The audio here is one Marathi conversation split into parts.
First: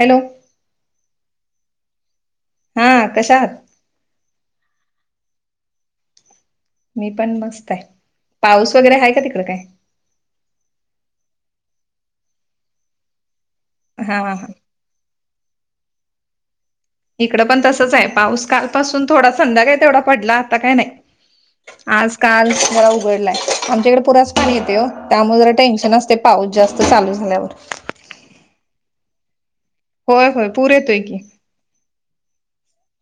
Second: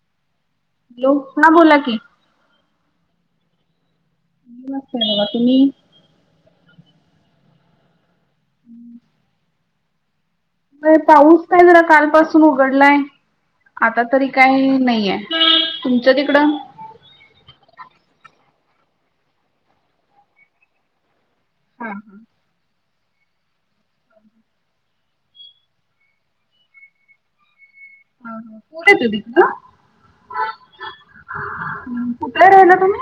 हॅलो. हॅलो हा बोला की हा कशात वातबा तुम्ही मी पण मस्त आहे पाऊस वगैरे आहे का तिकड काय? पाऊस काय जरा काल पासून उघडलाय आता हा तरी हा हा काही नाही आहे. तुमचं तिकडं इकडं पण तसच आहे पाऊस काल पासून थोडा संध्याकाय तेवढा पडला आता काय नाही हा आज हा काल मला उघडलाय आमच्याकडे पुरास पाणी येते हो त्यामुळे जरा टेन्शन असते पाऊस जास्त चालू झाल्यावर पुठे त तला होय होय पूर येतोय की कुठला राल तुम्ही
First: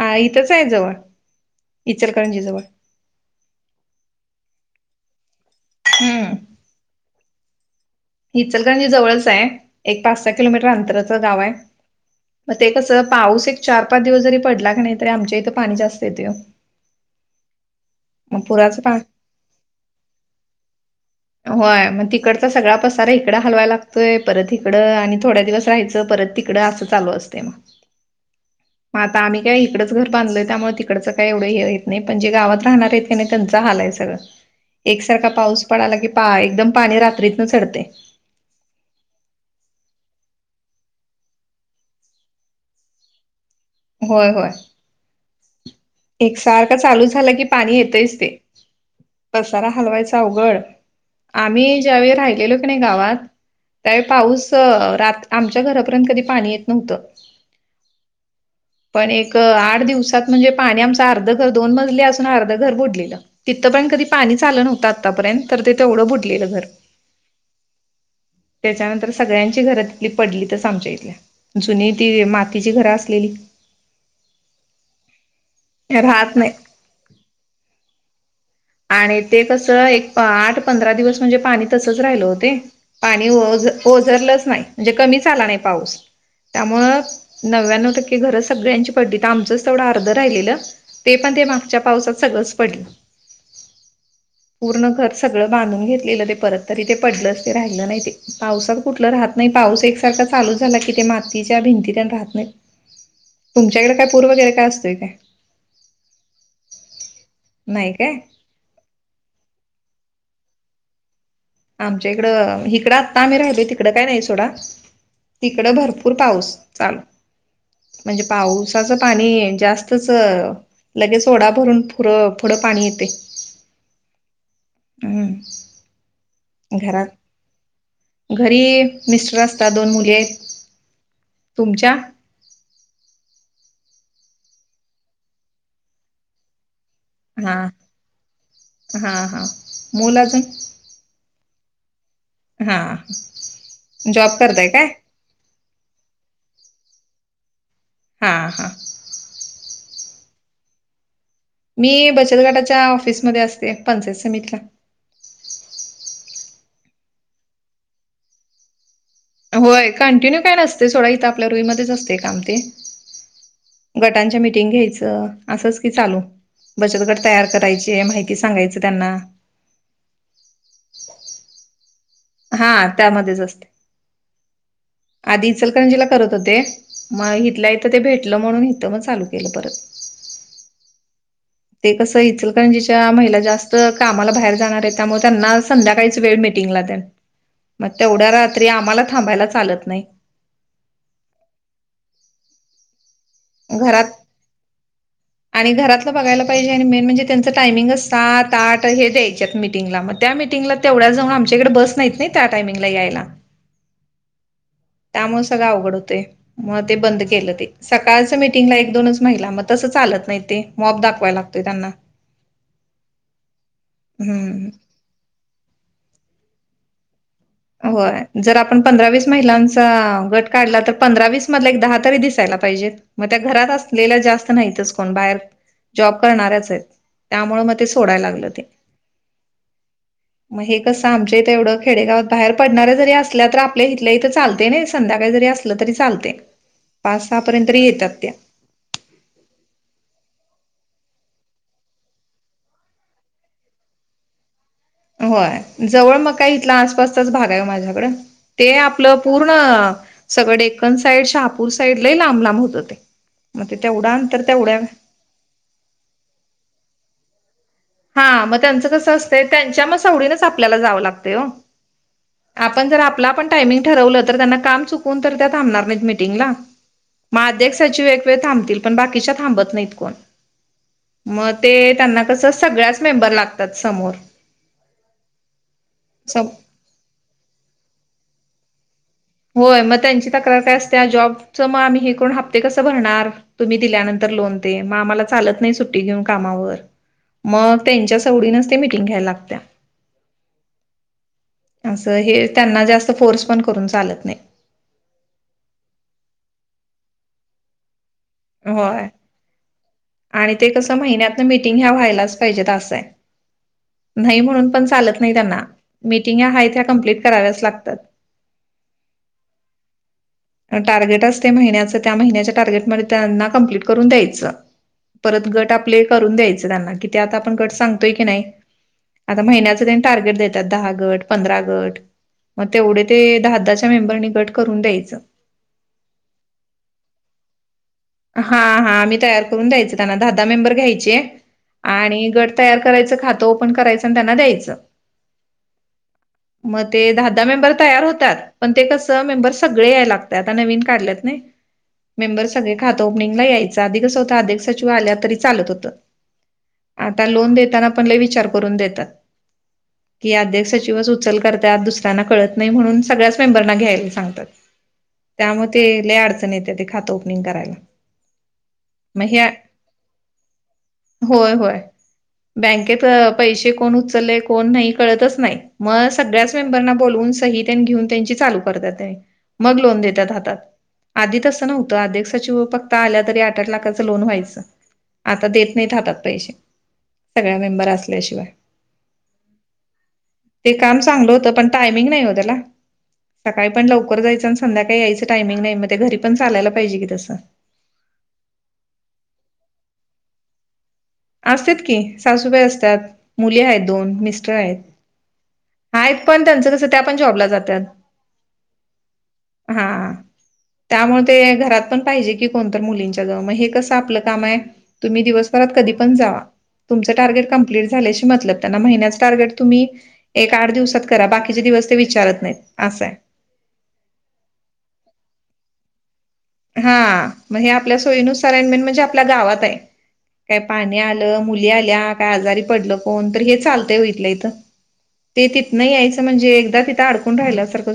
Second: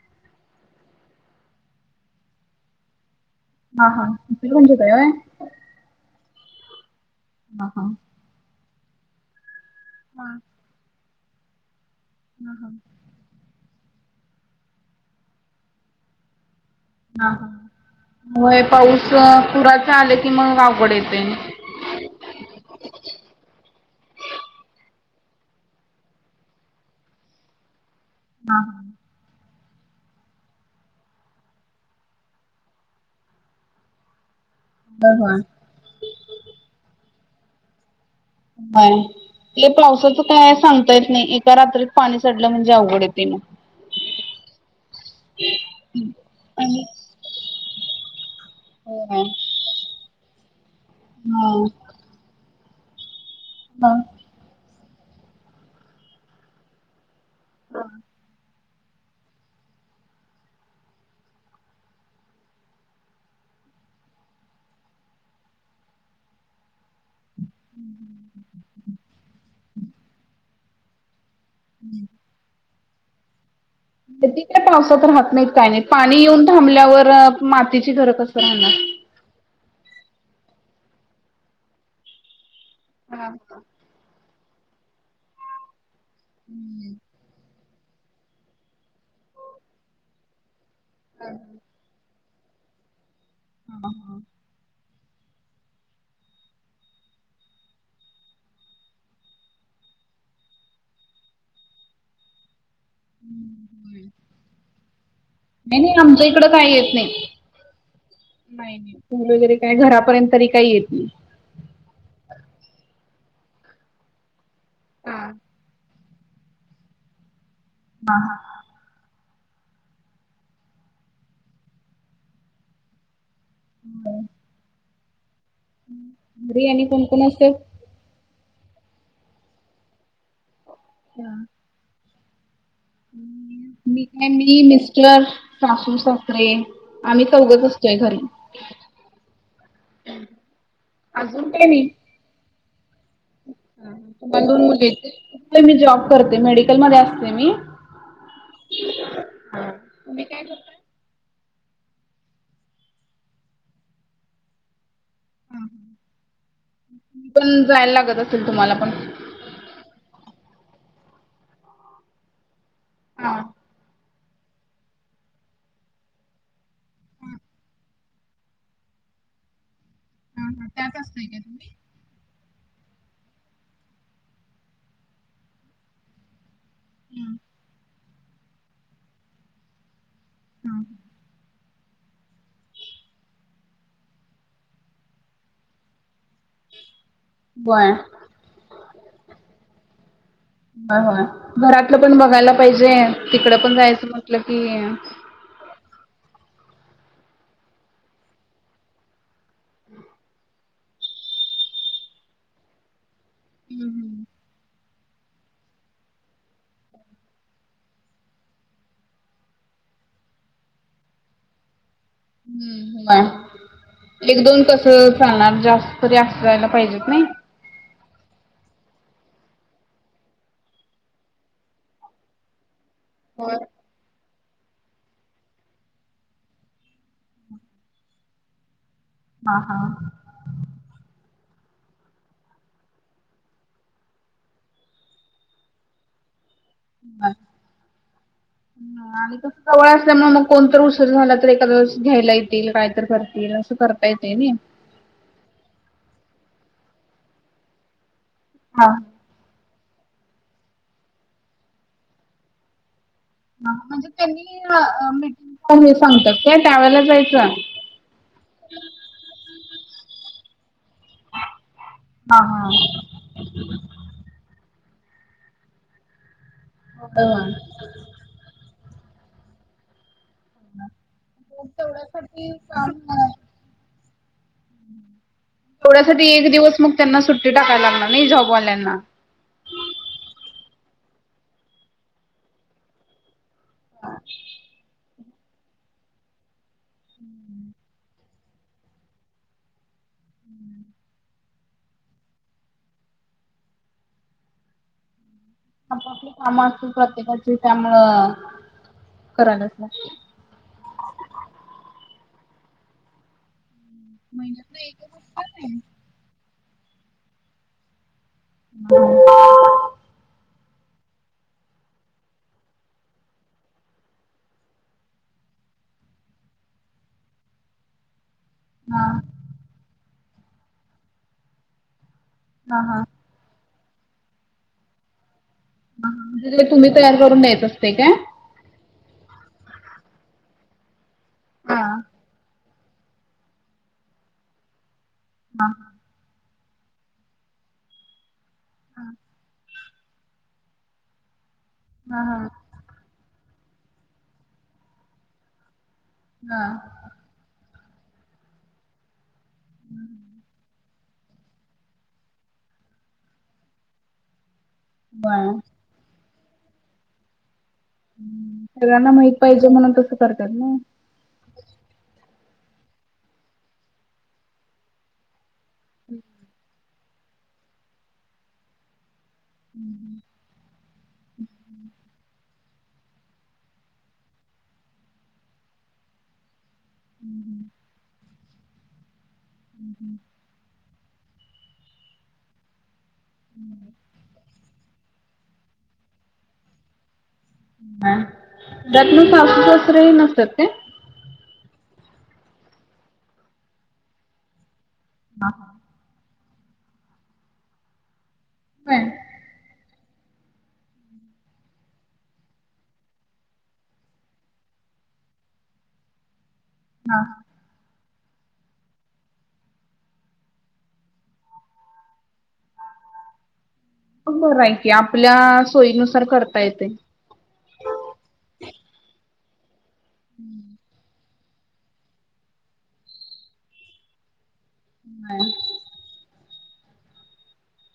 ह इथंच आहे जवळ इचलकरंजी जवळ हा हािल म्हणजू काोय हम्म हा हा हिचलगजी जवळच आहे एक पाच हा सहा किलोमीटर अंतराचं गाव आहे मग हा ते कसं पाऊस एक चार पाच दिवस जरी पडला काी नाही तरी आमच्या इथं पाणी जास्त येते मग ह ह पुराचं पा पाऊस पुराच आले की मग आवड येते होय मग तिकड तर सगळ्यापस सारा इकड हलवायला लागतोय परत इकडं आणि थोड्या दिवस राहायं परत तिकडं असं चालू असते मग [unintelligible] हा हां मग आता आम्ही का इकडच घर बांधलो त्यामुळे तिकडचं काय एवढं हे य नाही पण जे गावात राहणार आहेत काी नाही त्यांचा हाल आहे सगळं एकसारखा बरोबर होय पाऊस पडाला की पा एकदम पाणी रात्रीत न चढते बर आप पावसाचं काय सांगता येत नाही एका रात्रीत पाणी चडलं म्हणजे अवघड येते मग होय होय हम् एकसारखं चालू झाला की पाणी येतच ते होय पसारा हलवायचा अवघड हा आम्ही वेळी राहिो नाही गावात हा त्यावेळी पाऊस ात आमच्या घरापर्यंत कधी पाणी येत नव्हतं हा पण एक आठ दिवसात म्हणजे पाणी आमचं अर्ध घर दोन मजले असून अर्ध घर बुडलेलं तिथं पण कधी पाणी चाललं नव्हतं आत्तापर्यंत तर तेवढं बुडलेलं घर त्याच्यानंतर सगळ्यांची घर तिथली पडली तरच आमच्या इथल्या जुनी ती मातीची घर असलेली त काय पावसात राहत नाहीत काय नाही पाणी राहत येऊन नाही. थांबल्यावर मातीची घरं कस राहणार आणि ते कस एक आठ पंधरा दिवस म्हणजे पाणी तसंच राहिल होते हा पाणी हा. ओझरलंच नाही म्हणजे कमीच आला नाही पाऊस त्यामु नव्याण्णव टक्के घर सगळ्यांची पडली तर आमचंच तेवढं अर्धं राहिलेलं ते पण ते मागच्या पावसाात सगळं पडलं हा हा पूर्ण घर सगळं बांधून घेतलेलं ते परत तरी ते पडलं अस ते राहिलं नाही ते पावसात कुठलं राहत नाही पाऊस एकसारखा चालच झाला कि ते मातीच्या भिंतीत राहत नाही तुमच्याकडे काय पूर वगैर काय असतय का नाही नाही आमच्या इकडं काही येत नाही नाही काय नाही नाही तुम वगैरे का नाही घरापर्यंत तरी काही येत नाही आमच्या इकडं हिकडं आत्ता आम्ही राहिलो तिकडं काय नाही सोडा हा. तिकड भरपूर पाऊस चाल म्हणजे पाऊस साच पाणी जास्तच लगेच ओडा भरून पुुढं पाणी येते हम् हं बिरयाणी कोणकण असत घरी मिस्टर असतात दोन मुले अच्छा तुमच्या मी काय मी मिस्टर साासू सकररे आम्ही हा चौघच असतोय घरी हा हा मूल अजून अजून का म हा जॉब तु्हाला दोन करताय काय? मु मी जॉब करते मेडिकल मध्ये असते मी हां हां हा तुम्ही काय कर मी बचत गटाच्या ऑफिसमध्ये असते पंचायत समिटला ह पण जायला लागत असेल तुम्हाला पण होय कंटिन्यू काय नसते सोडा इथं आपल्या रुईमध्येध्येच असते काम ते हा गटांच्या मीटिंग घ्यायचं असंच की चालू बचतगट तयार करायची माहिती सांगायचं त्यांना हा हा त्यात असतय का तुम्ही हा त्यामध्येच असते आधीचलकरंजीला करत होते मग हथलं इथं ते भेटलं म्हणून इथं मग चालू केलं परत हम ते कसं इचल कारण जिच्या महिला जास्त कामाला बाहेर जाणार आहे त्यामुळे त्यांना संध्याकाळीच वेळ मिळते होय मग तेवढ्या रात्री आम्हाला थांबायला चालत नाही ह घरातलं पण बघायला पाहिजे तिकड पण घरात जायचं म्हटलं की आणि घरातलं बघायला पाहिजे आणि मेन म्हणजे त्यांचं टायमिंग सात आठ हे द्यायच्यात मीटिंगला मग त्या मीटिंगला तेवढ्याचजऊन आमच्याकडे बस नाहीत नाही त्या टाइमिंगला यायला हम् हम त्यामुळे सगळं अवघड होतोय मग ते बंद केलं ते सकाळच मीटिंगला एक दोनच महिला मग तसं चालत नाही ते मॉब दाखवायला लागत त्यांना. हम् एक दोन हम्म कस चालणार जास्त तरी असं जायला पाहिजेत नाही होय जर आपण पंधरा वस महिलांचा गट काढला तर पंधरावीस मधला एक दहा तरी दिसायला पाहिजेत. मग त्या होय. घरात असलेल्या जास्त नाहीतच कोण बाहेर. जॉब करणाऱ्याच आहेत त्यामुळेळ मग ते सोडायला लागलं ते. हा हा. मग हे कसं आमच्या इथ तेवढं खेडेगाव बाहेर पडणाऱ्या जरी असल्या तर आपल्या इथल्या इथं चालते नाही संध्याकाळी जरी असलं तरी चालते पाच सहा पर्यंत येतात त्या. ह आणि. जवय असल्यामुळे मग कोणत उसर झाला तर एखद्यास घ्यायला येतील काय तर करतील असं करता येते नाही होय जवळ मग काय इथला आसपासचाच भाग आहे माझ्याकड ते हा आपलं. पूर्ण सगळ डेक्कन साईड शहापूर साईड लाही लांब लांब होत हो ते मग ते तेवढ्या नंतर तेवढ्या. प हे सांगतात काय त्यावेला जायचं. हा मग त्यांचं कसं असतं त्यांच्या मग स एवडीनच आपल्याला जावं लागते हो. हा हा. आपण जर आपला पण टायमिंग ठरवलं तर त्यांना काम चुकून तर त्या थांबणार नाही मिीटिंगला. होय म होय. अध्यक्षची वेगवेळ थांबतील पण बाकीच्या थांबत नाहीत कोण. मग ते त्यांना कसं सगळ्याच मेंबर लागतात समोर. तेवड्यासाठी एक दिवस मग त्यांना सुट्टी टाकायला लागणार नाही जॉबवाल्यांना. होय मग त्यांची तक्रार काय असतीया जॉबच मग आम्ही हे करुण हप्ते कसं भरणार. तुम्ही दिल्यानंतर लोन दे मग आम्हाला चालत नाही सुट्टी घेऊन कामावर मग त्यांच्या. तेवडींच ते मिटींग घ्यायला लागतते. हम्म. असं हे त्यांना जास्त फोर्स पण करून चालत नाही. आपपली काम असतात प्रत्येकाची त्यामुळं होय करायलाच लागते. आणि ते कसं महिन्यातन मिटिंग ह्या व्हायलाच पाहिजेत असंय. नाही म्हणून पण चालत नाही त्यांना मिटिंग ह्या आहेत त्या कमप्लिट कराव्याच लागतात. हा. टार्गेट असते महिन्याचं त्या महिन्याच्या टार्गेट म त्यांना कम्प्लीट करून द्यायचं. परत गट आपले करून द्यायच त्यांना कि ते आता आपण गट सांगतोय की नाही. हा आता महिन्याच त्यांनी टार्गेट देतात दहा गट पंधरा गट मग तेवढे ते दहा दहाच्या मेंबरनी गट करून द्यायचं. हा म्हणजे ते तुम्ही तयार करून द्यायचं असतय काय. हा हा मी तयार करून द्यायच त्यांना दहा दहा मेंबर घ्यायचे आणि गट तयार करायचं खातं ओपन करायचं आणि त्यांना द्यायचं. हां मग ते दहा दहा मेंबर तयार होतात पण ते कस मेंबर सगळे यायलागतात नवीन काढल्यात नाही मेंबर सगळे ओपनिंगला यायचं आधी कस होतं अधिक सचिव आल्या तरी चालत होतं. हा आता लोन देताना पण लई विचार करून देतात. कि अध्यक्ष सचिवच उचल करतात दुस ऱ्यांना कळत नाही म्हणून सगळ्याचं मेंबरना घ्यायला सांगतात बर त्यामुळं ते लई अडचण येते ते खातं ओपनिंग करायला. सगळ्यांना मग माहित हे पाहिजे म्हणून तस करतात नव. होय होय बँकेत पैसे कोण उचलले कोण नाही कळतच नाही. म सगळ्याच मेंबरना बोलवून सही तेन घेऊन त्यांची चालू करतात त्यांनी. मग लोन देत्यात हातात आधी तसं नव्हतं अध्यक सचिव फक्त आल्या तरी आठ आठ लाखाच लोन व्हायचं आता देत नाहीत हातात पैसे. सगळ्या मेंबर असल्याशिवाय. ते काम चांगलं होतं पण टायमिंग नाही हो त्याला सकाळी पण लवकर जायचं आणि संध्याकाळी यायचं टायमिंग नाही म घरी पण चालायला पाहिजे की तसं. ह त्यातनं सासू सासरे नसत्यात काय? असत की सासूबाई असत्यात मुली आहेत दोन मिस्टर आहेत. हा आहेत पण त्यांचं कसं त्या पण जॉबला जातात. होय. हां त्यामुळे ते घरात पण पाहिजे की कोणतरं मुलींच्या जवळ मग हे कसं आपलं काम आहे. तुम्ही दिवसभरात कधी पण जावा. तुमचं टार्गेट कंप्लीट झाल्याशी मतलब त्यांना महिन्याच टार्गेट तुम्ही एक आठ दिवसात करा बाकीचे दिवस ते विचारत नाहीत असं आहे. मग बरं आहे की आपल्या सोयीनुसार कर हा मग हे आपल्या सोयीनुसार आणि मेनं म्हणजे आपल्या गावात आहे काय पाणी आलं मुली आल्या काय आजारी पडल कोण तर हे चालतंय ओ इथल्या इथं ते तिथनं यायचं म्हणजे एकदा तिथं अडकून राहिल्या सारखं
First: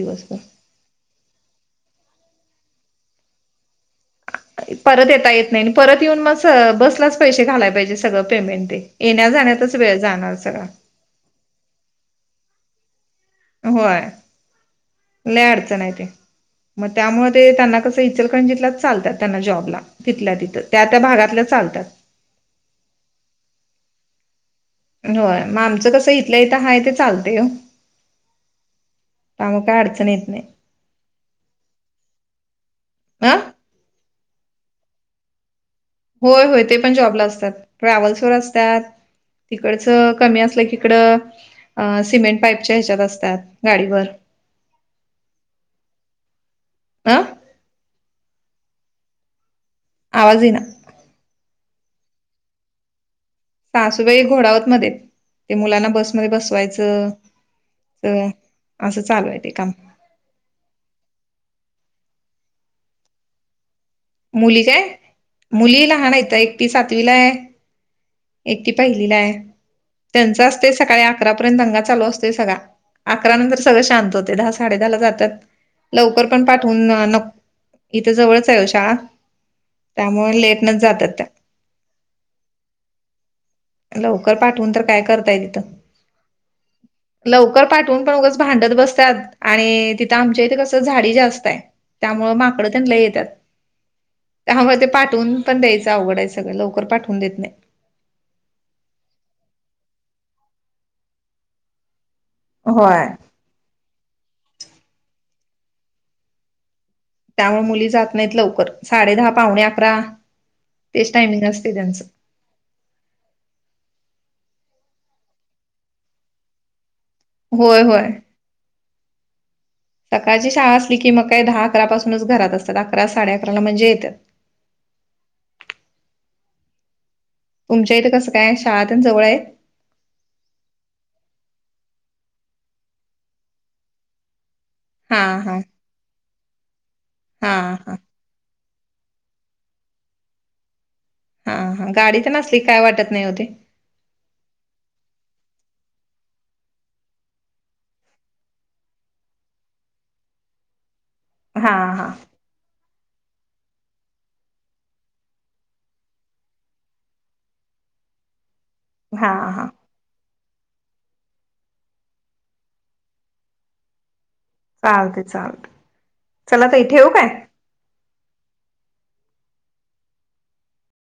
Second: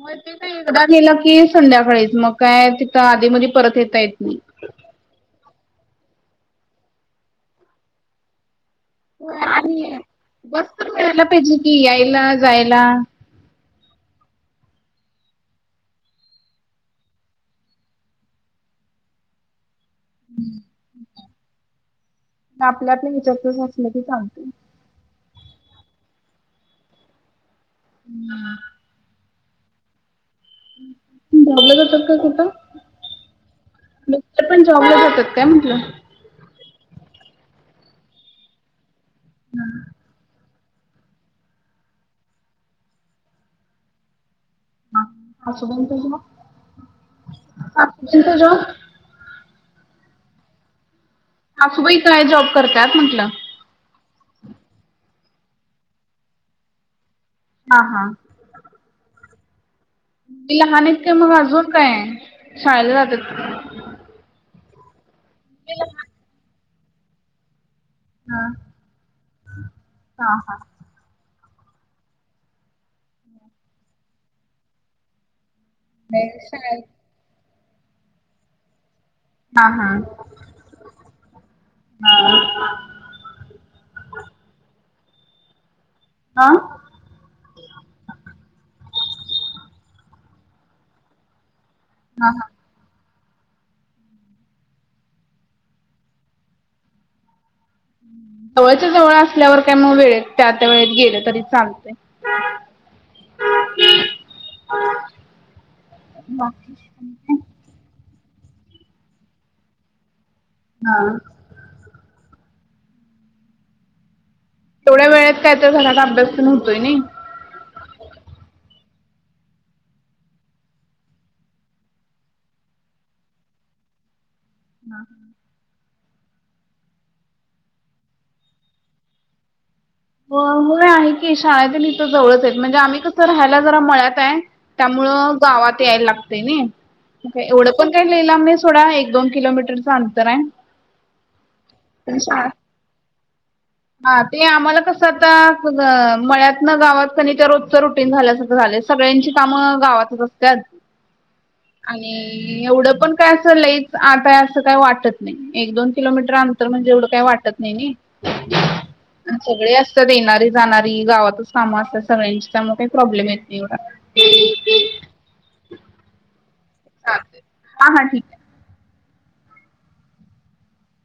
मग ते एकदा गेलं की संध्याकाळीच मग काय तिथं आधी मधी परत येता येत नाही परत येता येत नाही परत येऊन मग बसलाच पैसे घालायला पाहिजे सगळं पेमेंट ते येण्या जाण्यातच वेळ जाणार सगळा [unintelligible] पाहिजे की यायला जायला. होय लई अडचण आहे ते. मग त्यामुळ ते त्यांना कसं इचलकरंजितलाच चालतात त्यांना जॉबला. तिथल्या तिथं त्या त्या भागातल्या चालतात. आपल्या आपल्या [unintelligible] असलं की चालतंय होय मग आमचं कसं इथल्या इथं हाय ते चालतय ओ हम्म त्यामुळं काय अडचणी येत नाहीत बघत होत का कुठं अ मिस्टरपण जॉबला जातात काय म्हटलं होय होय ते पण जॉबला असतात ट्रॅव्हल्स वर असतात तिकडच कमी असलं की इकड सिमेंट पाईपच्या ह्याच्यात असतात गाडीवर अ [unintelligible] आवाज येईना सासूबाई काय जॉब करतात म्हटलं सासूबाई घोडावतमध्ये आहेत ते मुलांना बसमध्ये बसवायचं असं चालू आहे ते काम ति लहान आहेत काय मग अजून काय आहे शाळेला जातात मुली काय मुली लहान आहेतं एकटी सातवीला आहे एकटी पहिलीला आहे त्यांच असतयं सकाळी अकरापर्यंत दंगा चालू असतोय सगळा अकरा नंतर सगळं शांत होतंय दहा साडे दहाला जातात लवकर पण पाठवून नक इथं जवळच आहे ओ शाळा हां हां. त्यामुळे लेटनच जातात त्या हां. लवकर पाठवून तर काय करताय तिथं हा लवकर पाठवून पण उगच भांडत बसतात आणि तिथं आमच्या इथे कसं झाडी जास्त आहे त्यामु माकडं तेन लय येतात त्यामुळे ते पाठून पण द्यायचं अवघड आहे सगळं लवकर पाठवून देत नाही जवळच्या जवळ असल्यावर काय मग वेळेत त्या त्या वेळेत गेलं तरी चालतंय होय बाकी त्यामुळे मुली जात नाहीत लवकर साडे दहा पावणे अकरा तेच हां. टायमिंग असतयं त्यांचं तेवढ्या वेळेत काय तर झाला तर अभ्यास पण होतोय नी होय होय सकाळची शाळा असली की मग काही दहा अकरा पाासूनच घरात असतात अकरा साडे अकराला म्हणजे येतात हम्म तुमच्या इथं कसं काय शाळा तेन जवळ आहे होय होय आहे की शाळा तेन इथ जवळच आहेत म्हणजे आम्ही कस राहायला जरा मळ्यात आहे हा त्यामुळं हा गावात यायला लागतंय नी हा एवढं पण हा काय लय लांब नाही सोडा एक-दो किलोमीटरचं अंतर आहे हम्म हम्म गाडी तेन असली की काय वाटत नाही ओ ते हा ते आम्हाला कसं आता मळ्यात न गावात कणी ते रोजच रुटीन झाल्यासारखं झालंय सगळ्यांची कामं गावातच असतात [inaudible] हा आणि एवढं पण काय असं लईच अंतर आहे असं वाटत नाही एक दोन किलोमीटर अंतर म्हणजे एवढं काही वाटत नाही हा ना हा सगळे अस येणारी जाणारी गावातच कामं असतात सगळ्यांची त्यामुळे काही प्रॉब्लेम येत नाही एवढा चालते चालते चला त इ ठेव काय हां हां ठीक आहे